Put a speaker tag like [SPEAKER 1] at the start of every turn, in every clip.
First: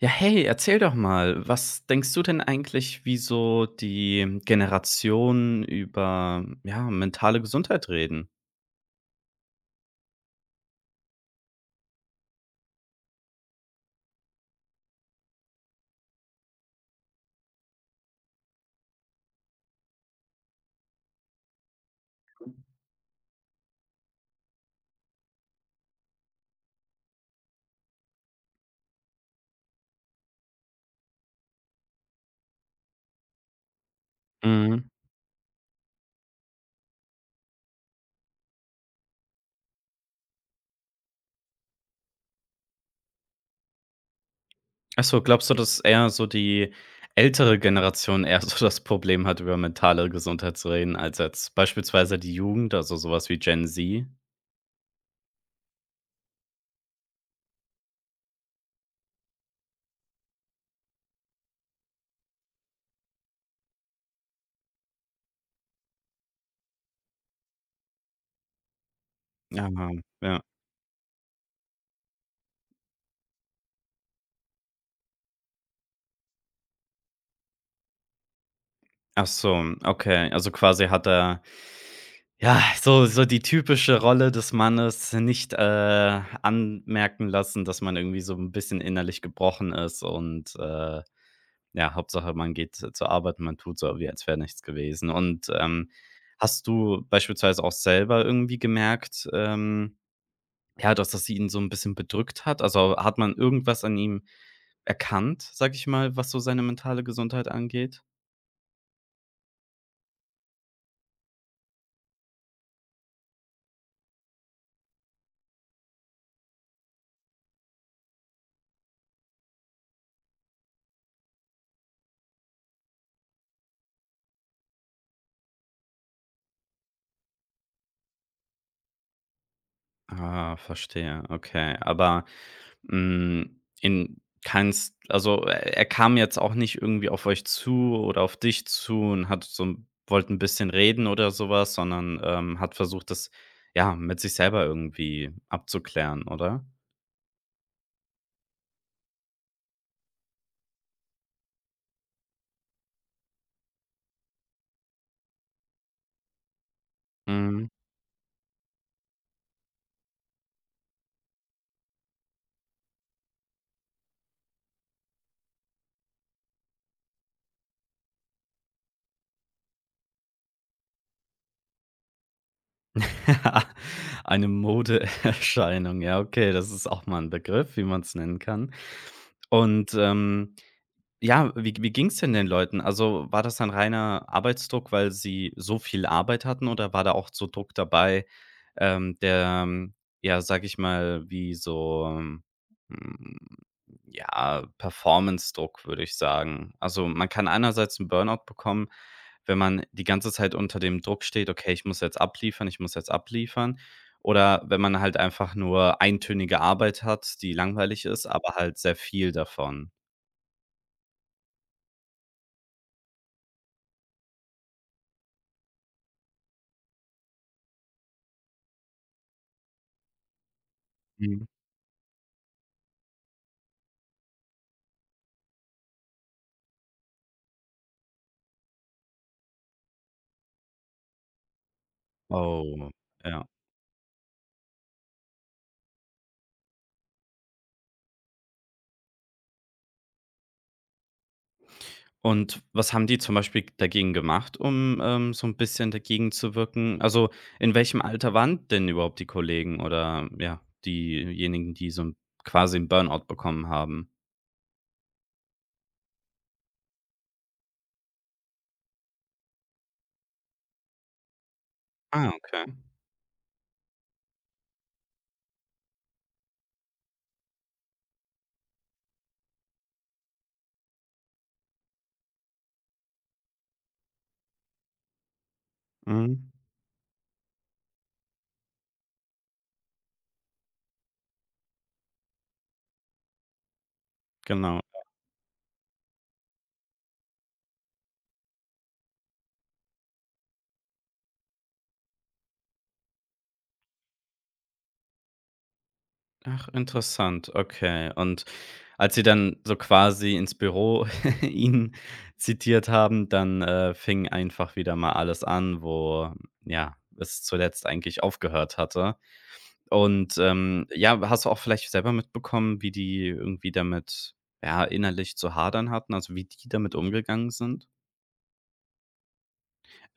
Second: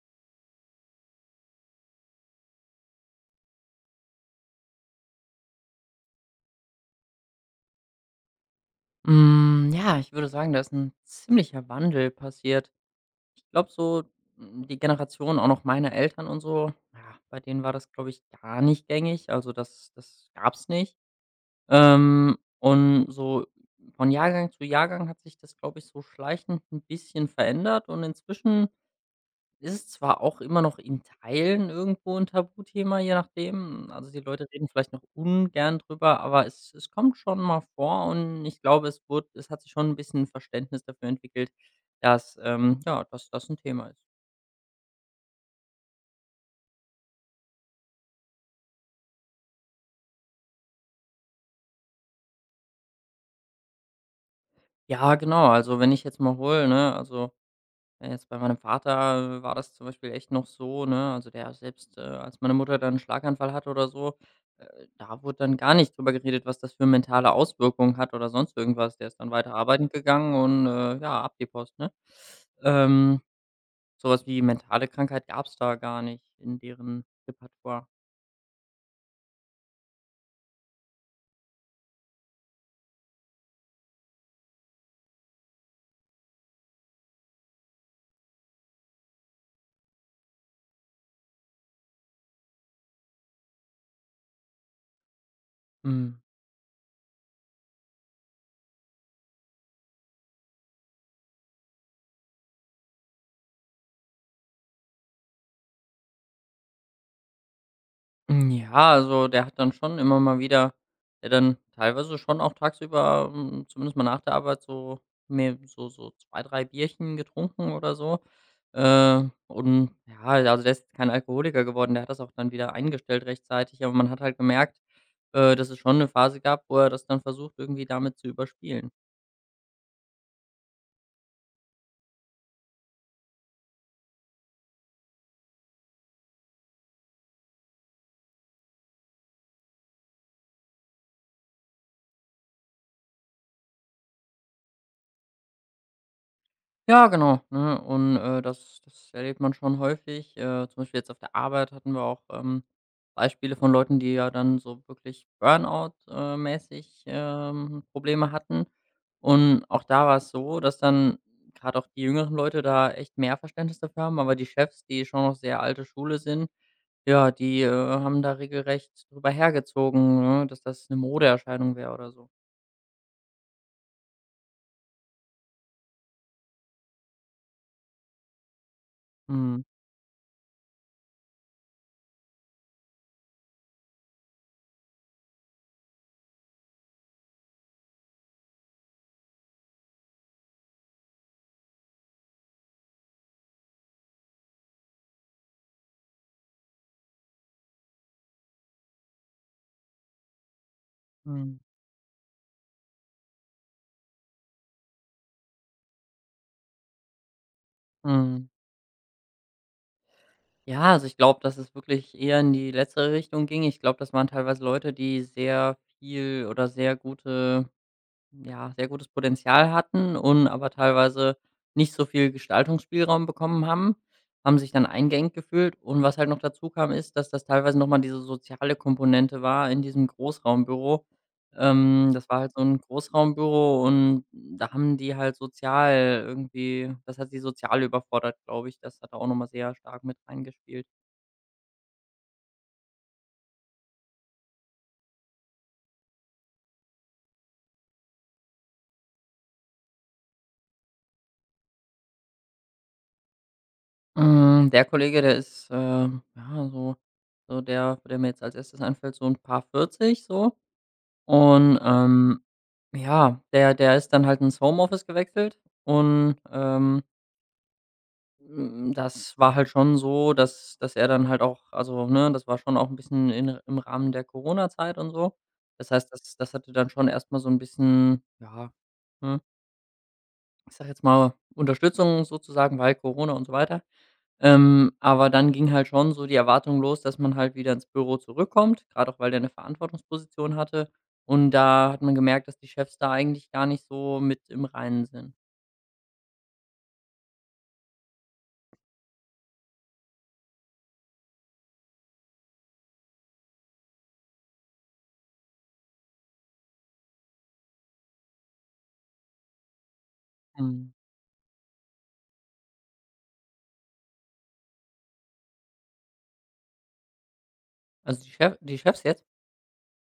[SPEAKER 1] Ja, hey, erzähl doch mal, was denkst du denn eigentlich, wie so die Generationen über, ja, mentale Gesundheit reden?
[SPEAKER 2] Ja, ich würde sagen, da ist 'n ziemlicher Wandel passiert. Ich glaube so, die Generation auch noch meine Eltern und so, ja, bei denen war das, glaube ich, gar nicht gängig. Also, das gab's nicht. Und so von Jahrgang zu Jahrgang hat sich das, glaube ich, so schleichend ein bisschen verändert und inzwischen ist zwar auch immer noch in Teilen irgendwo 'n Tabuthema, je nachdem. Also, die Leute reden
[SPEAKER 1] Mhm.
[SPEAKER 2] vielleicht noch ungern drüber, aber es kommt schon mal vor und ich glaube, es hat sich schon 'n bisschen Verständnis dafür entwickelt, dass, ja, dass das 'n Thema ist.
[SPEAKER 1] Ach so, glaubst du, dass eher so die ältere Generation eher so das Problem hat, über mentale Gesundheit zu reden, als jetzt beispielsweise die Jugend, also sowas wie Gen Z?
[SPEAKER 2] Ja, genau, also, wenn ich jetzt mal hole, ne, also ja, jetzt bei meinem Vater, war das zum Beispiel echt noch so, ne? Also, der selbst, als meine Mutter dann einen Schlaganfall hatte oder so, äh, da wurde dann gar nicht drüber geredet, was das für mentale Auswirkungen hat oder sonst irgendwas. Der ist dann weiter
[SPEAKER 1] Ja,
[SPEAKER 2] arbeiten gegangen
[SPEAKER 1] ja.
[SPEAKER 2] und, ja, ab die Post, ne? Ähm, so wie mentale Krankheit gab es da gar nicht in deren Repertoire.
[SPEAKER 1] Ach so, okay. Also quasi hat er, ja, so so die typische Rolle des Mannes nicht, anmerken lassen, dass man irgendwie so ein bisschen innerlich gebrochen ist und ja, Hauptsache man geht zur Arbeit, man tut so, wie als wäre nichts gewesen. Und
[SPEAKER 2] Mhm.
[SPEAKER 1] hast du beispielsweise auch selber irgendwie gemerkt, ja, dass das ihn so ein bisschen bedrückt hat? Also, hat man irgendwas an ihm erkannt, sage ich mal, was so seine mentale Gesundheit angeht?
[SPEAKER 2] Ja, also der hat dann schon immer mal wieder der dann teilweise schon auch tagsüber, zumindest mal nach der Arbeit so mehr so 2 3 Bierchen getrunken oder so. Und ja, also der ist kein Alkoholiker geworden, der hat das auch dann wieder eingestellt rechtzeitig, aber man hat halt gemerkt, dass es schon eine Phase gab, wo er das dann versucht, irgendwie damit zu überspielen.
[SPEAKER 1] Ah, verstehe, okay. Aber in keins, also, er kam jetzt auch nicht irgendwie auf euch zu oder auf dich zu und hat so 'n wollte ein bisschen reden oder sowas, sondern, hat versucht, das, ja, mit sich selber irgendwie abzuklären, oder?
[SPEAKER 2] Ja, genau, ne? Und, das erlebt man schon häufig. Zum Beispiel jetzt auf der Arbeit hatten wir auch, Beispiele von Leuten, die ja dann so wirklich Burnout mäßig,
[SPEAKER 1] Mhm.
[SPEAKER 2] Probleme hatten. Und auch da war es so, dass dann gerade auch die jüngeren Leute da echt mehr Verständnis dafür haben, aber die Chefs, die schon noch sehr alte Schule sind, ja, die, haben da regelrecht drüber hergezogen, ne, dass das eine Modeerscheinung wäre oder so.
[SPEAKER 1] Eine Modeerscheinung, ja, okay, das ist auch mal ein Begriff, wie man es nennen kann.
[SPEAKER 2] Mhm.
[SPEAKER 1] Und ja, wie ging's denn den Leuten? Also, war das dann reiner Arbeitsdruck, weil sie so viel Arbeit hatten, oder war da auch so Druck dabei, ähm, der, ähm, ja, sage ich mal, wie so, ja, Performance-Druck, würde ich sagen. Also, man kann einerseits 'n Burnout bekommen, wenn man die ganze Zeit unter dem Druck steht:
[SPEAKER 2] Mhm.
[SPEAKER 1] „Okay, ich muss jetzt abliefern, ich muss jetzt abliefern.“ Oder wenn man halt einfach nur eintönige Arbeit hat, die langweilig ist,
[SPEAKER 2] Mhm.
[SPEAKER 1] aber halt sehr viel davon.
[SPEAKER 2] Ja, also ich glaube, dass es wirklich eher in die letztere Richtung ging. Ich glaube, das waren teilweise Leute, die sehr viel oder sehr gute, ja, sehr gutes Potenzial hatten und aber teilweise nicht so viel Gestaltungsspielraum bekommen haben, haben sich dann eingeengt gefühlt. Und was halt noch dazu kam, ist, dass das teilweise nochmal diese soziale Komponente war in diesem Großraumbüro. Das war halt so ein
[SPEAKER 1] Oh, ja.
[SPEAKER 2] Großraumbüro und da haben die halt sozial irgendwie, das hat sie sozial überfordert, glaube ich. Das hat da auch nochmal sehr stark mit reingespielt.
[SPEAKER 1] Und was haben die zum Beispiel dagegen gemacht, um, so ein bisschen dagegen zu wirken? Also, in welchem Alter waren denn überhaupt die Kollegen oder, ja, diejenigen, die so 'n quasi einen Burnout bekommen haben?
[SPEAKER 2] Der Kollege, der ist, ja, so so der der mir jetzt als Erstes einfällt, so ein paar 40 so. Und,
[SPEAKER 1] Ah, okay.
[SPEAKER 2] ja, der ist dann halt ins Homeoffice gewechselt und, das war halt schon so, dass dass er dann halt auch also, ne, das war schon auch ein bisschen in im Rahmen der Corona-Zeit und so. Das heißt, das
[SPEAKER 1] Mhm,
[SPEAKER 2] das hatte dann schon erstmal so ein bisschen, ja, ne, ich sag jetzt mal, Unterstützung sozusagen, weil Corona und so weiter.
[SPEAKER 1] genau.
[SPEAKER 2] Aber dann ging halt schon so die Erwartung los, dass man halt wieder ins Büro zurückkommt, gerade auch, weil der eine Verantwortungsposition hatte. Und da hat man gemerkt, dass die Chefs da eigentlich gar nicht so mit im Reinen sind.
[SPEAKER 1] Ach, interessant, okay. Und als sie dann so quasi ins Büro ihn zitiert haben, dann, fing einfach wieder mal alles an, wo, ja, es zuletzt eigentlich aufgehört hatte. Und
[SPEAKER 2] Mhm.
[SPEAKER 1] ja, hast du auch vielleicht selber mitbekommen, wie die irgendwie damit, ja, innerlich zu hadern hatten, also wie die damit umgegangen sind?
[SPEAKER 2] Also, die Chefs jetzt?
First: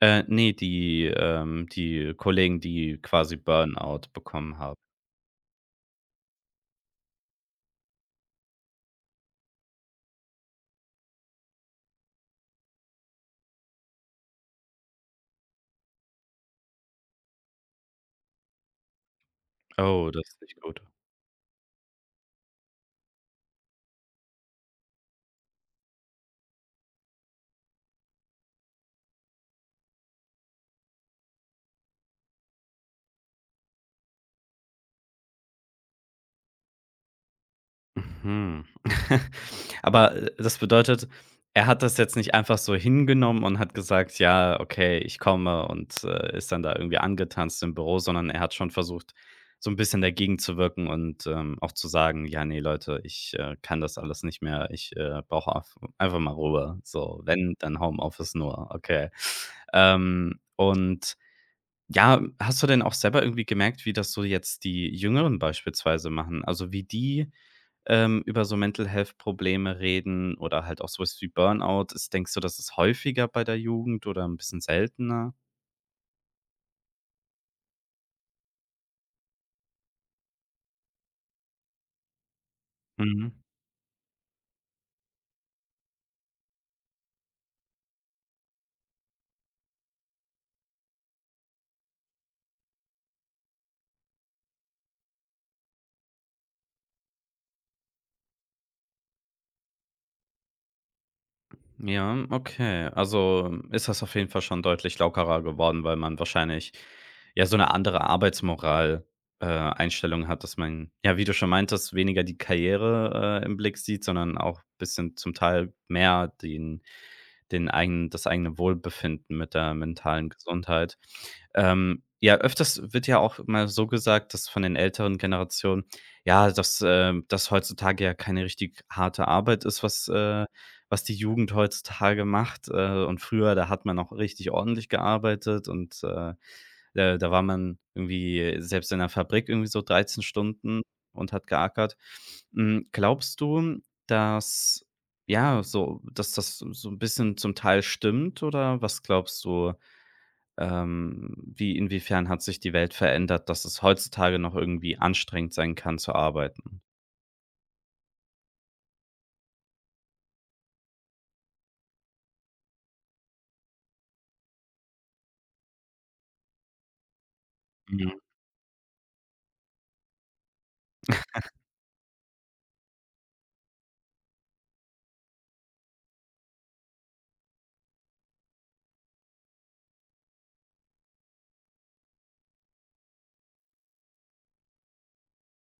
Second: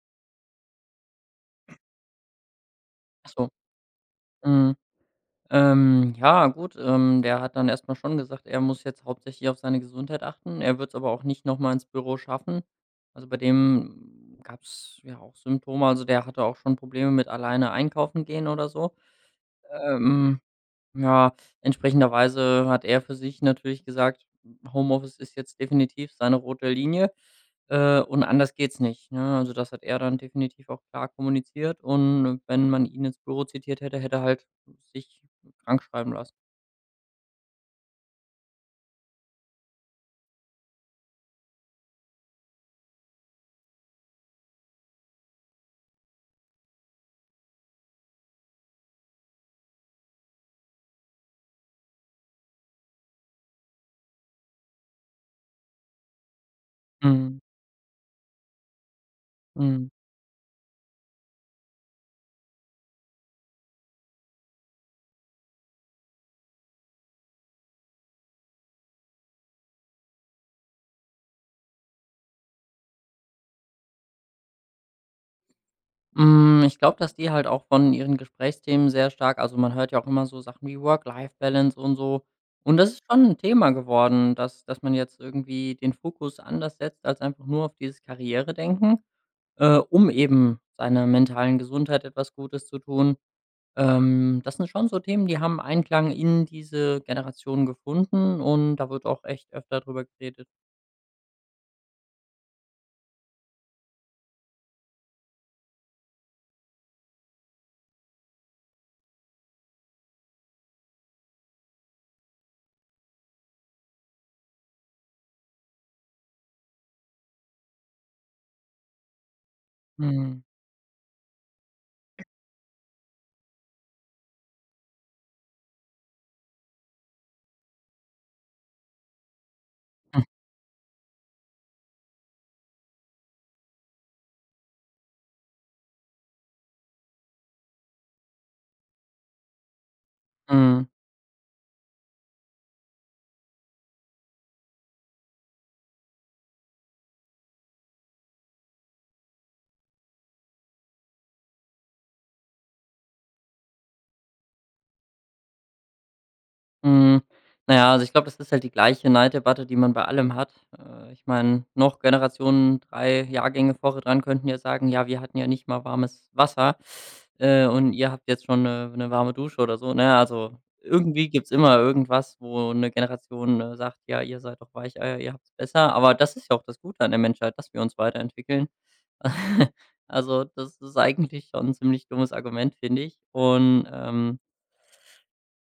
[SPEAKER 1] Ne, die, die Kollegen, die
[SPEAKER 2] Ach
[SPEAKER 1] quasi
[SPEAKER 2] so,
[SPEAKER 1] Burnout bekommen
[SPEAKER 2] mhm.
[SPEAKER 1] haben.
[SPEAKER 2] Ja gut, der hat dann erstmal schon gesagt, er muss jetzt hauptsächlich auf seine Gesundheit achten. Er wird's aber auch nicht noch mal ins Büro schaffen. Also, bei dem gab es ja auch Symptome. Also, der hatte auch schon Probleme mit alleine einkaufen gehen oder so.
[SPEAKER 1] Oh, das
[SPEAKER 2] Ähm
[SPEAKER 1] ist nicht gut.
[SPEAKER 2] Ja, entsprechenderweise hat er für sich natürlich gesagt, Homeoffice ist jetzt definitiv seine rote Linie, und anders geht's nicht, ne? Also, das hat er dann definitiv auch klar kommuniziert und wenn man ihn ins Büro zitiert hätte, hätte er halt sich krank schreiben lassen.
[SPEAKER 1] Mhm. Aber, das bedeutet, er hat das jetzt nicht einfach so hingenommen und hat gesagt: „Ja, okay, ich komme“, und, ist dann da irgendwie angetanzt im Büro, sondern er hat schon versucht, so ein bisschen dagegen zu wirken und, auch zu sagen: „Ja, ne, Leute, ich, kann das alles nicht mehr. Ich, brauche auf einfach mal Ruhe. So,
[SPEAKER 2] Mhm,
[SPEAKER 1] wenn, dann Homeoffice nur, okay.“
[SPEAKER 2] mhm.
[SPEAKER 1] Und ja, hast du denn auch selber irgendwie gemerkt, wie das so jetzt die Jüngeren beispielsweise machen? Also, wie die über so Mental Health Probleme reden oder halt auch so wie Burnout. Ist, denkst du, das ist häufiger bei der Jugend oder ein bisschen seltener?
[SPEAKER 2] Ich glaube, dass die halt auch von ihren Gesprächsthemen sehr stark also, man hört ja auch immer so Sachen wie Work-Life-Balance und so. Und das ist schon
[SPEAKER 1] Mhm.
[SPEAKER 2] ein Thema geworden, dass man jetzt irgendwie den Fokus anders setzt als einfach nur auf dieses Karrieredenken. Um eben seiner mentalen Gesundheit etwas Gutes zu tun. Das sind schon so Themen, die haben Einklang in diese Generation gefunden und da wird auch echt öfter drüber geredet.
[SPEAKER 1] Ja, okay. Also ist das auf jeden Fall schon deutlich lockerer geworden, weil man wahrscheinlich ja so eine andere Arbeitsmoral, Einstellung hat, dass man, ja, wie du schon meintest, weniger die Karriere, im Blick sieht, sondern auch ein bisschen zum Teil mehr den, den eigenen, das eigene Wohlbefinden mit der mentalen
[SPEAKER 2] Mhm.
[SPEAKER 1] Gesundheit. Ja, öfters wird ja auch mal so gesagt, dass von den älteren Generationen, ja, dass, das heutzutage ja keine richtig harte Arbeit ist, was, was die Jugend heutzutage macht. Und früher, da hat man auch richtig ordentlich gearbeitet und, da war man irgendwie selbst in der Fabrik irgendwie so 13 Stunden
[SPEAKER 2] Mhm.
[SPEAKER 1] und hat geackert. Glaubst du, dass, ja, so dass das so ein bisschen zum Teil stimmt, oder was glaubst du, wie inwiefern hat sich die Welt verändert, dass es heutzutage noch irgendwie anstrengend sein kann zu arbeiten?
[SPEAKER 2] Hm, na ja, also, ich glaube, das ist halt die gleiche Neiddebatte, die man bei allem hat. Ich meine, noch Generationen, 3 Jahrgänge vorher dran könnten ja sagen: „Ja, wir hatten ja nicht mal warmes Wasser, und
[SPEAKER 1] Ja.
[SPEAKER 2] ihr habt jetzt schon eine 'ne warme Dusche“ oder so, ne? Also, irgendwie gibt's immer irgendwas, wo eine Generation, sagt: „Ja, ihr seid doch Weicheier, ihr habt's besser.“ Aber das ist ja auch das Gute an der Menschheit, dass wir uns weiterentwickeln. Also, das ist eigentlich schon 'n ziemlich dummes Argument, finde ich. Und,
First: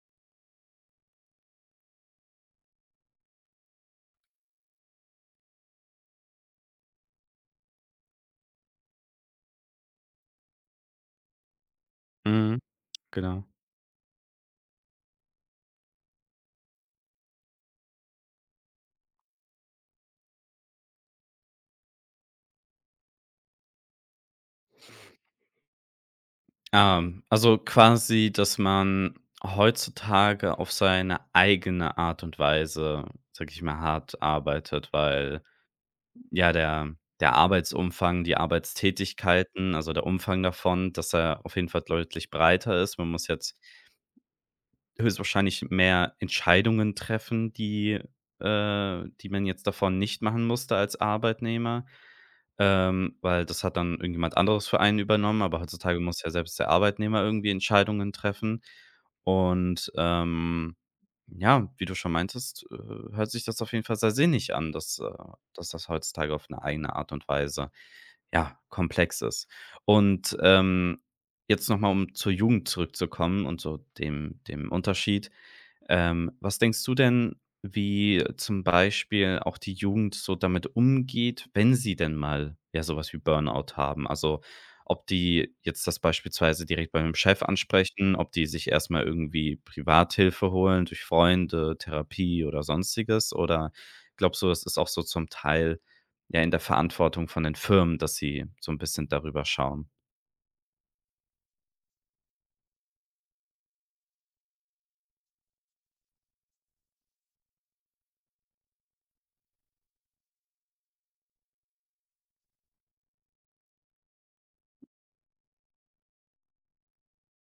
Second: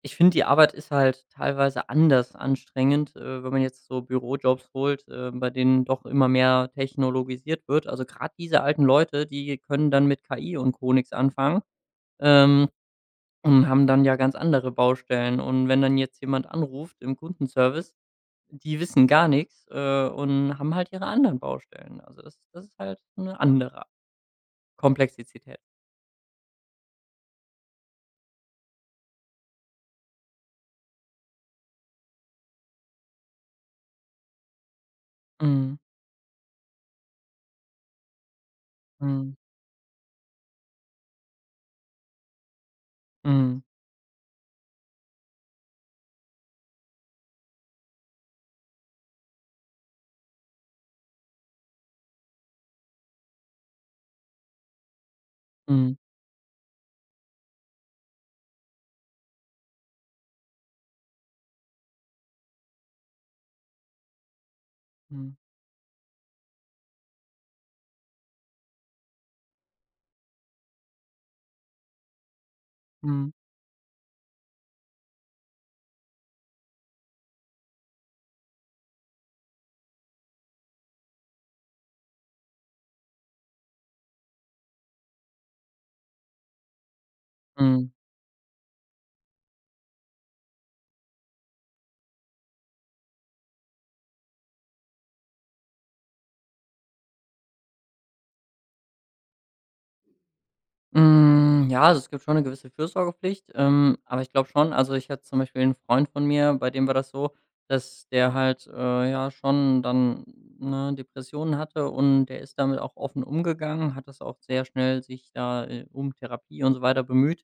[SPEAKER 2] ich finde, die Arbeit ist halt teilweise anders anstrengend, wenn man jetzt so Bürojobs holt, bei denen doch immer mehr technologisiert wird. Also gerade diese alten Leute, die können dann mit KI und Co. nix anfangen,
[SPEAKER 1] Mhm,
[SPEAKER 2] ähm,
[SPEAKER 1] genau.
[SPEAKER 2] und haben dann ja ganz andere Baustellen. Und wenn dann jetzt jemand anruft im Kundenservice, die wissen gar nichts und haben halt ihre anderen Baustellen. Also das ist halt eine andere Komplexität.
[SPEAKER 1] Also quasi, dass man heutzutage auf seine eigene Art und Weise, sage ich mal, hart arbeitet, weil
[SPEAKER 2] Mhm.
[SPEAKER 1] ja der der Arbeitsumfang, die
[SPEAKER 2] Mhm.
[SPEAKER 1] Arbeitstätigkeiten, also der Umfang davon, dass er auf jeden Fall deutlich breiter ist. Man muss jetzt
[SPEAKER 2] Mhm.
[SPEAKER 1] höchstwahrscheinlich mehr Entscheidungen treffen, die die man jetzt davon nicht machen musste als Arbeitnehmer. Weil das hat dann irgendjemand anderes für einen übernommen, aber
[SPEAKER 2] Mhm.
[SPEAKER 1] heutzutage muss ja selbst der Arbeitnehmer irgendwie Entscheidungen treffen. Und ja, wie du schon meintest, hört sich das auf jeden Fall sehr sinnig an, dass,
[SPEAKER 2] Mhm.
[SPEAKER 1] dass das heutzutage auf eine eigene Art und Weise, ja, komplex ist. Und jetzt nochmal, um zur Jugend
[SPEAKER 2] Mhm.
[SPEAKER 1] zurückzukommen und so dem dem Unterschied. Was denkst du denn, wie zum Beispiel auch die Jugend so damit umgeht, wenn sie denn mal, ja, sowas wie Burnout haben? Also, ob die jetzt das beispielsweise direkt bei 'nem Chef
[SPEAKER 2] Mhm.
[SPEAKER 1] ansprechen, ob die sich erst mal irgendwie Privathilfe holen durch Freunde, Therapie oder Sonstiges? Oder glaubst du, das ist auch so zum Teil, ja, in der Verantwortung von den Firmen, dass sie so ein bisschen darüber schauen?
[SPEAKER 2] Ja, also, es gibt schon eine gewisse Fürsorgepflicht, aber ich glaube schon also, ich hatte zum Beispiel einen Freund von mir, bei dem war das so, dass der halt, ja schon dann, ne, Depressionen hatte und der ist damit auch offen umgegangen, hat das auch sehr schnell sich da, um Therapie und so weiter bemüht.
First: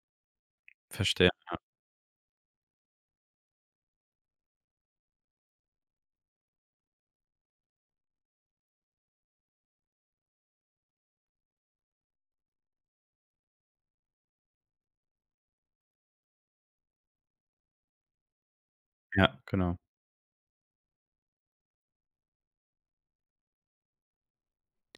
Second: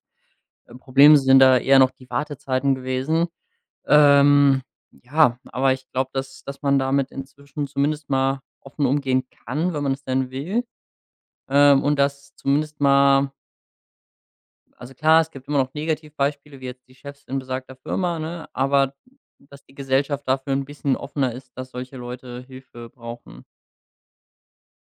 [SPEAKER 2] Problem
[SPEAKER 1] Verstehe.
[SPEAKER 2] sind da eher noch die Wartezeiten gewesen. Ähm, ja, aber ich glaube, dass man damit inzwischen zumindest mal offen umgehen kann, wenn man es denn will, und dass zumindest mal also klar, es gibt immer noch Negativbeispiele, wie jetzt die Chefs in besagter Firma, ne? Aber
[SPEAKER 1] Ja,
[SPEAKER 2] dass die
[SPEAKER 1] genau.
[SPEAKER 2] Gesellschaft dafür ein bisschen offener ist, dass solche Leute Hilfe brauchen.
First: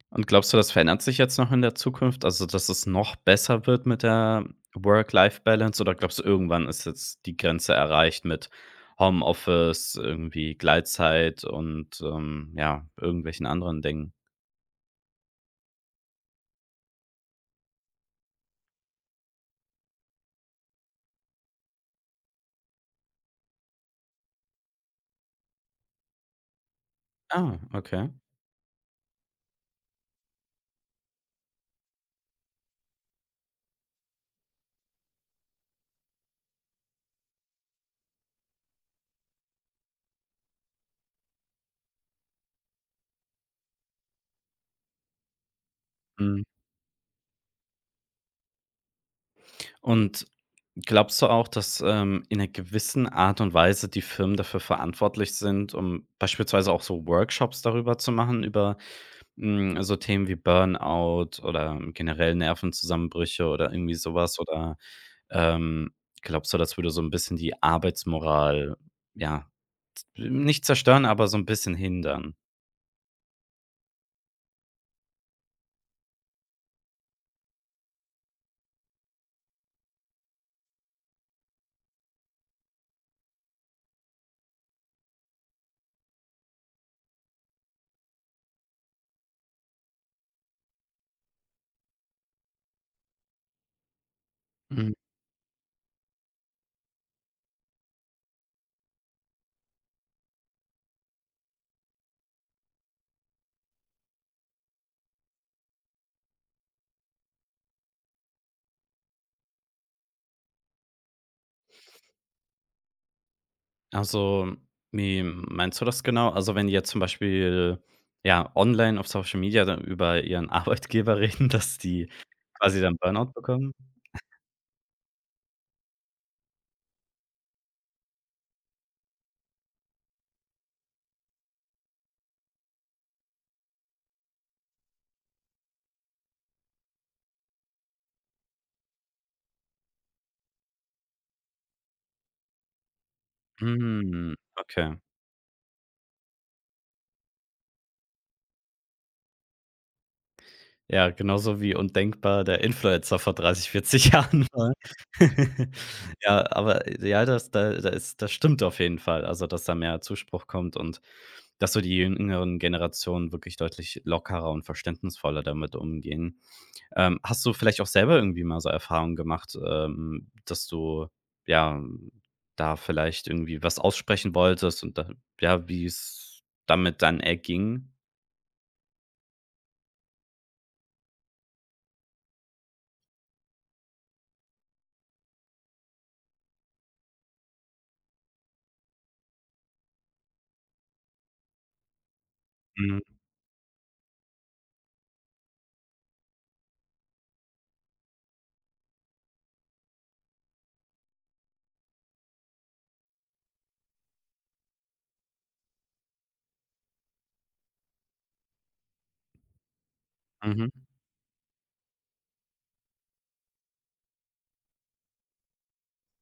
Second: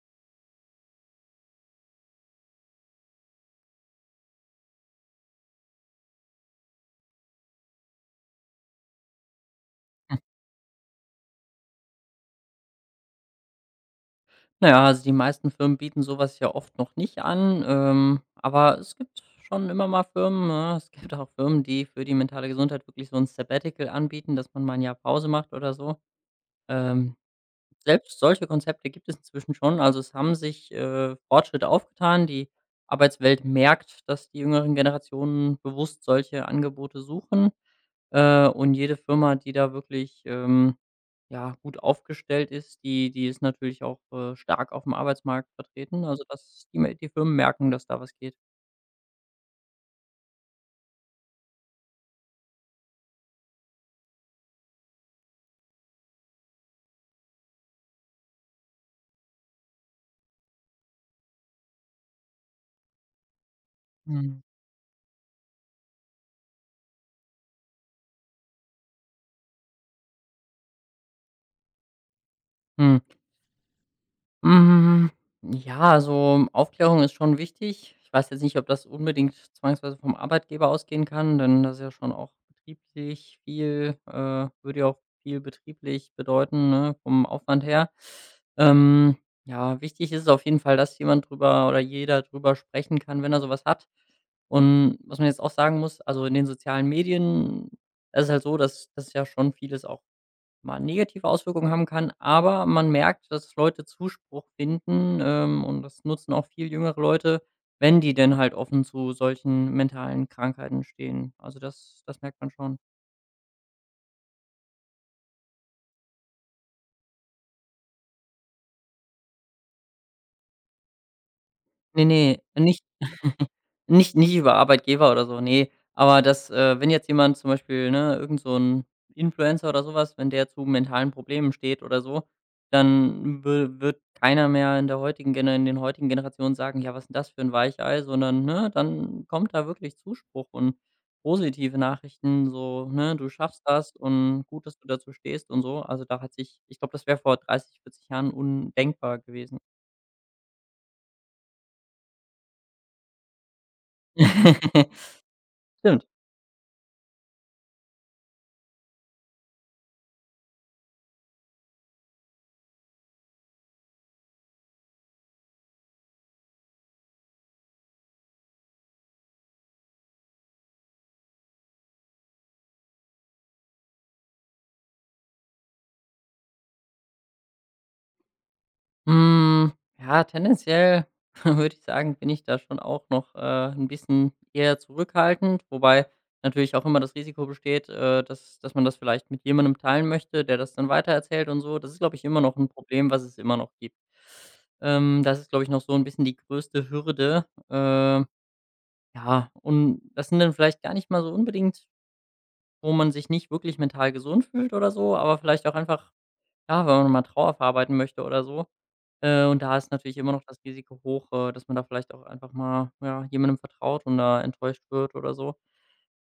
[SPEAKER 1] Und glaubst du, das verändert sich jetzt noch in der Zukunft? Also, dass es noch besser wird mit der Work-Life-Balance, oder glaubst du, irgendwann ist jetzt die Grenze erreicht mit Homeoffice, irgendwie Gleitzeit und, ja, irgendwelchen anderen Dingen?
[SPEAKER 2] Naja, also die meisten Firmen bieten sowas ja oft noch nicht an, aber es gibt schon immer mal Firmen, ne? Es gibt auch Firmen, die für die mentale Gesundheit wirklich so ein Sabbatical anbieten, dass man mal ein Jahr Pause macht oder so. Ähm.
[SPEAKER 1] Ah, okay.
[SPEAKER 2] Selbst solche Konzepte gibt es inzwischen schon. Also, es haben sich, Fortschritte aufgetan. Die Arbeitswelt merkt, dass die jüngeren Generationen bewusst solche Angebote suchen. Und jede Firma, die da wirklich, ja, gut aufgestellt ist, die ist natürlich auch, stark auf dem Arbeitsmarkt vertreten. Also,
[SPEAKER 1] Mhm.
[SPEAKER 2] dass die Firmen merken, dass da was geht.
[SPEAKER 1] Und glaubst du auch, dass, in einer gewissen Art und Weise die Firmen dafür verantwortlich sind, um beispielsweise auch so Workshops darüber zu machen, über, so Themen wie Burnout oder generell Nervenzusammenbrüche oder irgendwie sowas,
[SPEAKER 2] Mhm.
[SPEAKER 1] oder, ähm, glaubst du, das würde so ein bisschen die Arbeitsmoral, ja, nicht zerstören, aber so ein bisschen hindern?
[SPEAKER 2] Mhm. Hm, ja, also, Aufklärung ist schon wichtig. Ich weiß jetzt nicht, ob das unbedingt zwangsweise vom Arbeitgeber ausgehen kann, denn das ist ja schon auch betrieblich viel würde ja auch viel betrieblich bedeuten, ne, vom Aufwand her. Ähm, ja, wichtig ist es auf jeden Fall, dass jemand drüber oder jeder drüber sprechen kann, wenn er sowas hat.
[SPEAKER 1] Mhm.
[SPEAKER 2] Und was man jetzt auch sagen muss, also, in den sozialen Medien, da ist halt so, dass das ja schon vieles auch mal negative Auswirkungen haben kann, aber man merkt, dass Leute Zuspruch finden, und das nutzen auch viel jüngere Leute, wenn die denn halt offen zu solchen mentalen Krankheiten stehen. Also das merkt man schon.
[SPEAKER 1] Also, wie meinst du das genau? Also, wenn die jetzt zum Beispiel, ja, online auf Social Media dann über ihren Arbeitgeber reden, dass
[SPEAKER 2] Ne,
[SPEAKER 1] die
[SPEAKER 2] ne,
[SPEAKER 1] quasi
[SPEAKER 2] nicht
[SPEAKER 1] dann Burnout bekommen?
[SPEAKER 2] nicht über Arbeitgeber oder so, ne. Aber das, wenn jetzt jemand zum Beispiel, ne, irgend so 'n Influencer oder so was, wenn der zu mentalen Problemen steht oder so, dann wü wird keiner mehr in der heutigen Generationen sagen: „Ja, was ist 'n das für 'n Weichei“, sondern, ne, dann kommt da wirklich Zuspruch und positive Nachrichten, so, ne: „Du schaffst das
[SPEAKER 1] Hm,
[SPEAKER 2] und gut, dass du
[SPEAKER 1] okay.
[SPEAKER 2] dazu stehst“ und so. Also, da hat sich ich glaube, das wäre vor 30, 40 Jahren undenkbar gewesen.
[SPEAKER 1] Ja, genauso wie undenkbar der Influencer vor 30, 40 Jahren war.
[SPEAKER 2] Stimmt.
[SPEAKER 1] Ja, aber ja, das, da ist das, stimmt auf jeden Fall. Also, dass da mehr Zuspruch kommt und dass so die jüngeren Generationen wirklich deutlich lockerer und verständnisvoller damit umgehen. Hast du vielleicht auch selber irgendwie mal so Erfahrungen gemacht, dass du, ja, da vielleicht irgendwie was aussprechen wolltest und da, ja, wie es damit dann erging?
[SPEAKER 2] Hm, ja, tendenziell würde ich sagen, bin ich da schon auch noch, 'n bisschen eher zurückhaltend, wobei natürlich auch immer das Risiko besteht, dass dass man das vielleicht mit jemandem teilen möchte, der das dann weitererzählt und so. Das ist, glaube ich, immer noch ein
[SPEAKER 1] Mhm,
[SPEAKER 2] Problem, was es immer noch gibt. Das ist, glaube ich, noch so ein bisschen die größte Hürde. Äh, ja, und das sind dann vielleicht gar nicht mal so unbedingt, wo man sich nicht wirklich mental gesund fühlt oder so, aber vielleicht auch einfach, ja, wenn man mal Trauer verarbeiten möchte oder so. Und da ist natürlich immer noch das
[SPEAKER 1] mhm,
[SPEAKER 2] Risiko hoch, dass man da vielleicht auch einfach mal, ja, jemandem vertraut und da enttäuscht wird oder so.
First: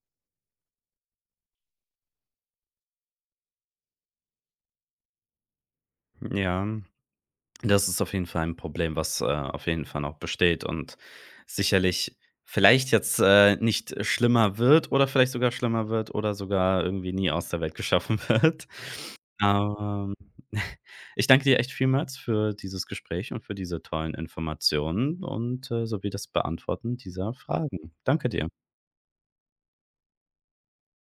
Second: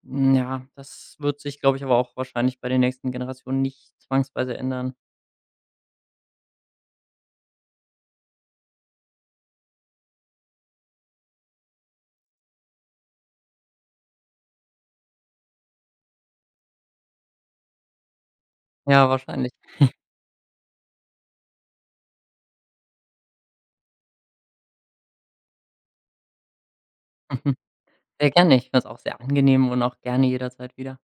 [SPEAKER 2] Ja, das wird sich, glaube ich, aber auch wahrscheinlich bei den nächsten Generationen nicht zwangsweise ändern.
[SPEAKER 1] ja. Das ist auf jeden Fall ein Problem, was, auf jeden Fall noch besteht und sicherlich vielleicht jetzt, nicht schlimmer wird oder vielleicht sogar schlimmer wird oder sogar irgendwie nie aus der Welt geschaffen wird.
[SPEAKER 2] Ja, wahrscheinlich.
[SPEAKER 1] Aber ich danke dir echt vielmals für dieses Gespräch und für diese tollen Informationen und, sowie das Beantworten dieser Fragen. Danke
[SPEAKER 2] Sehr
[SPEAKER 1] dir.
[SPEAKER 2] gerne. Ich fand's auch sehr angenehm und auch gerne jederzeit wieder.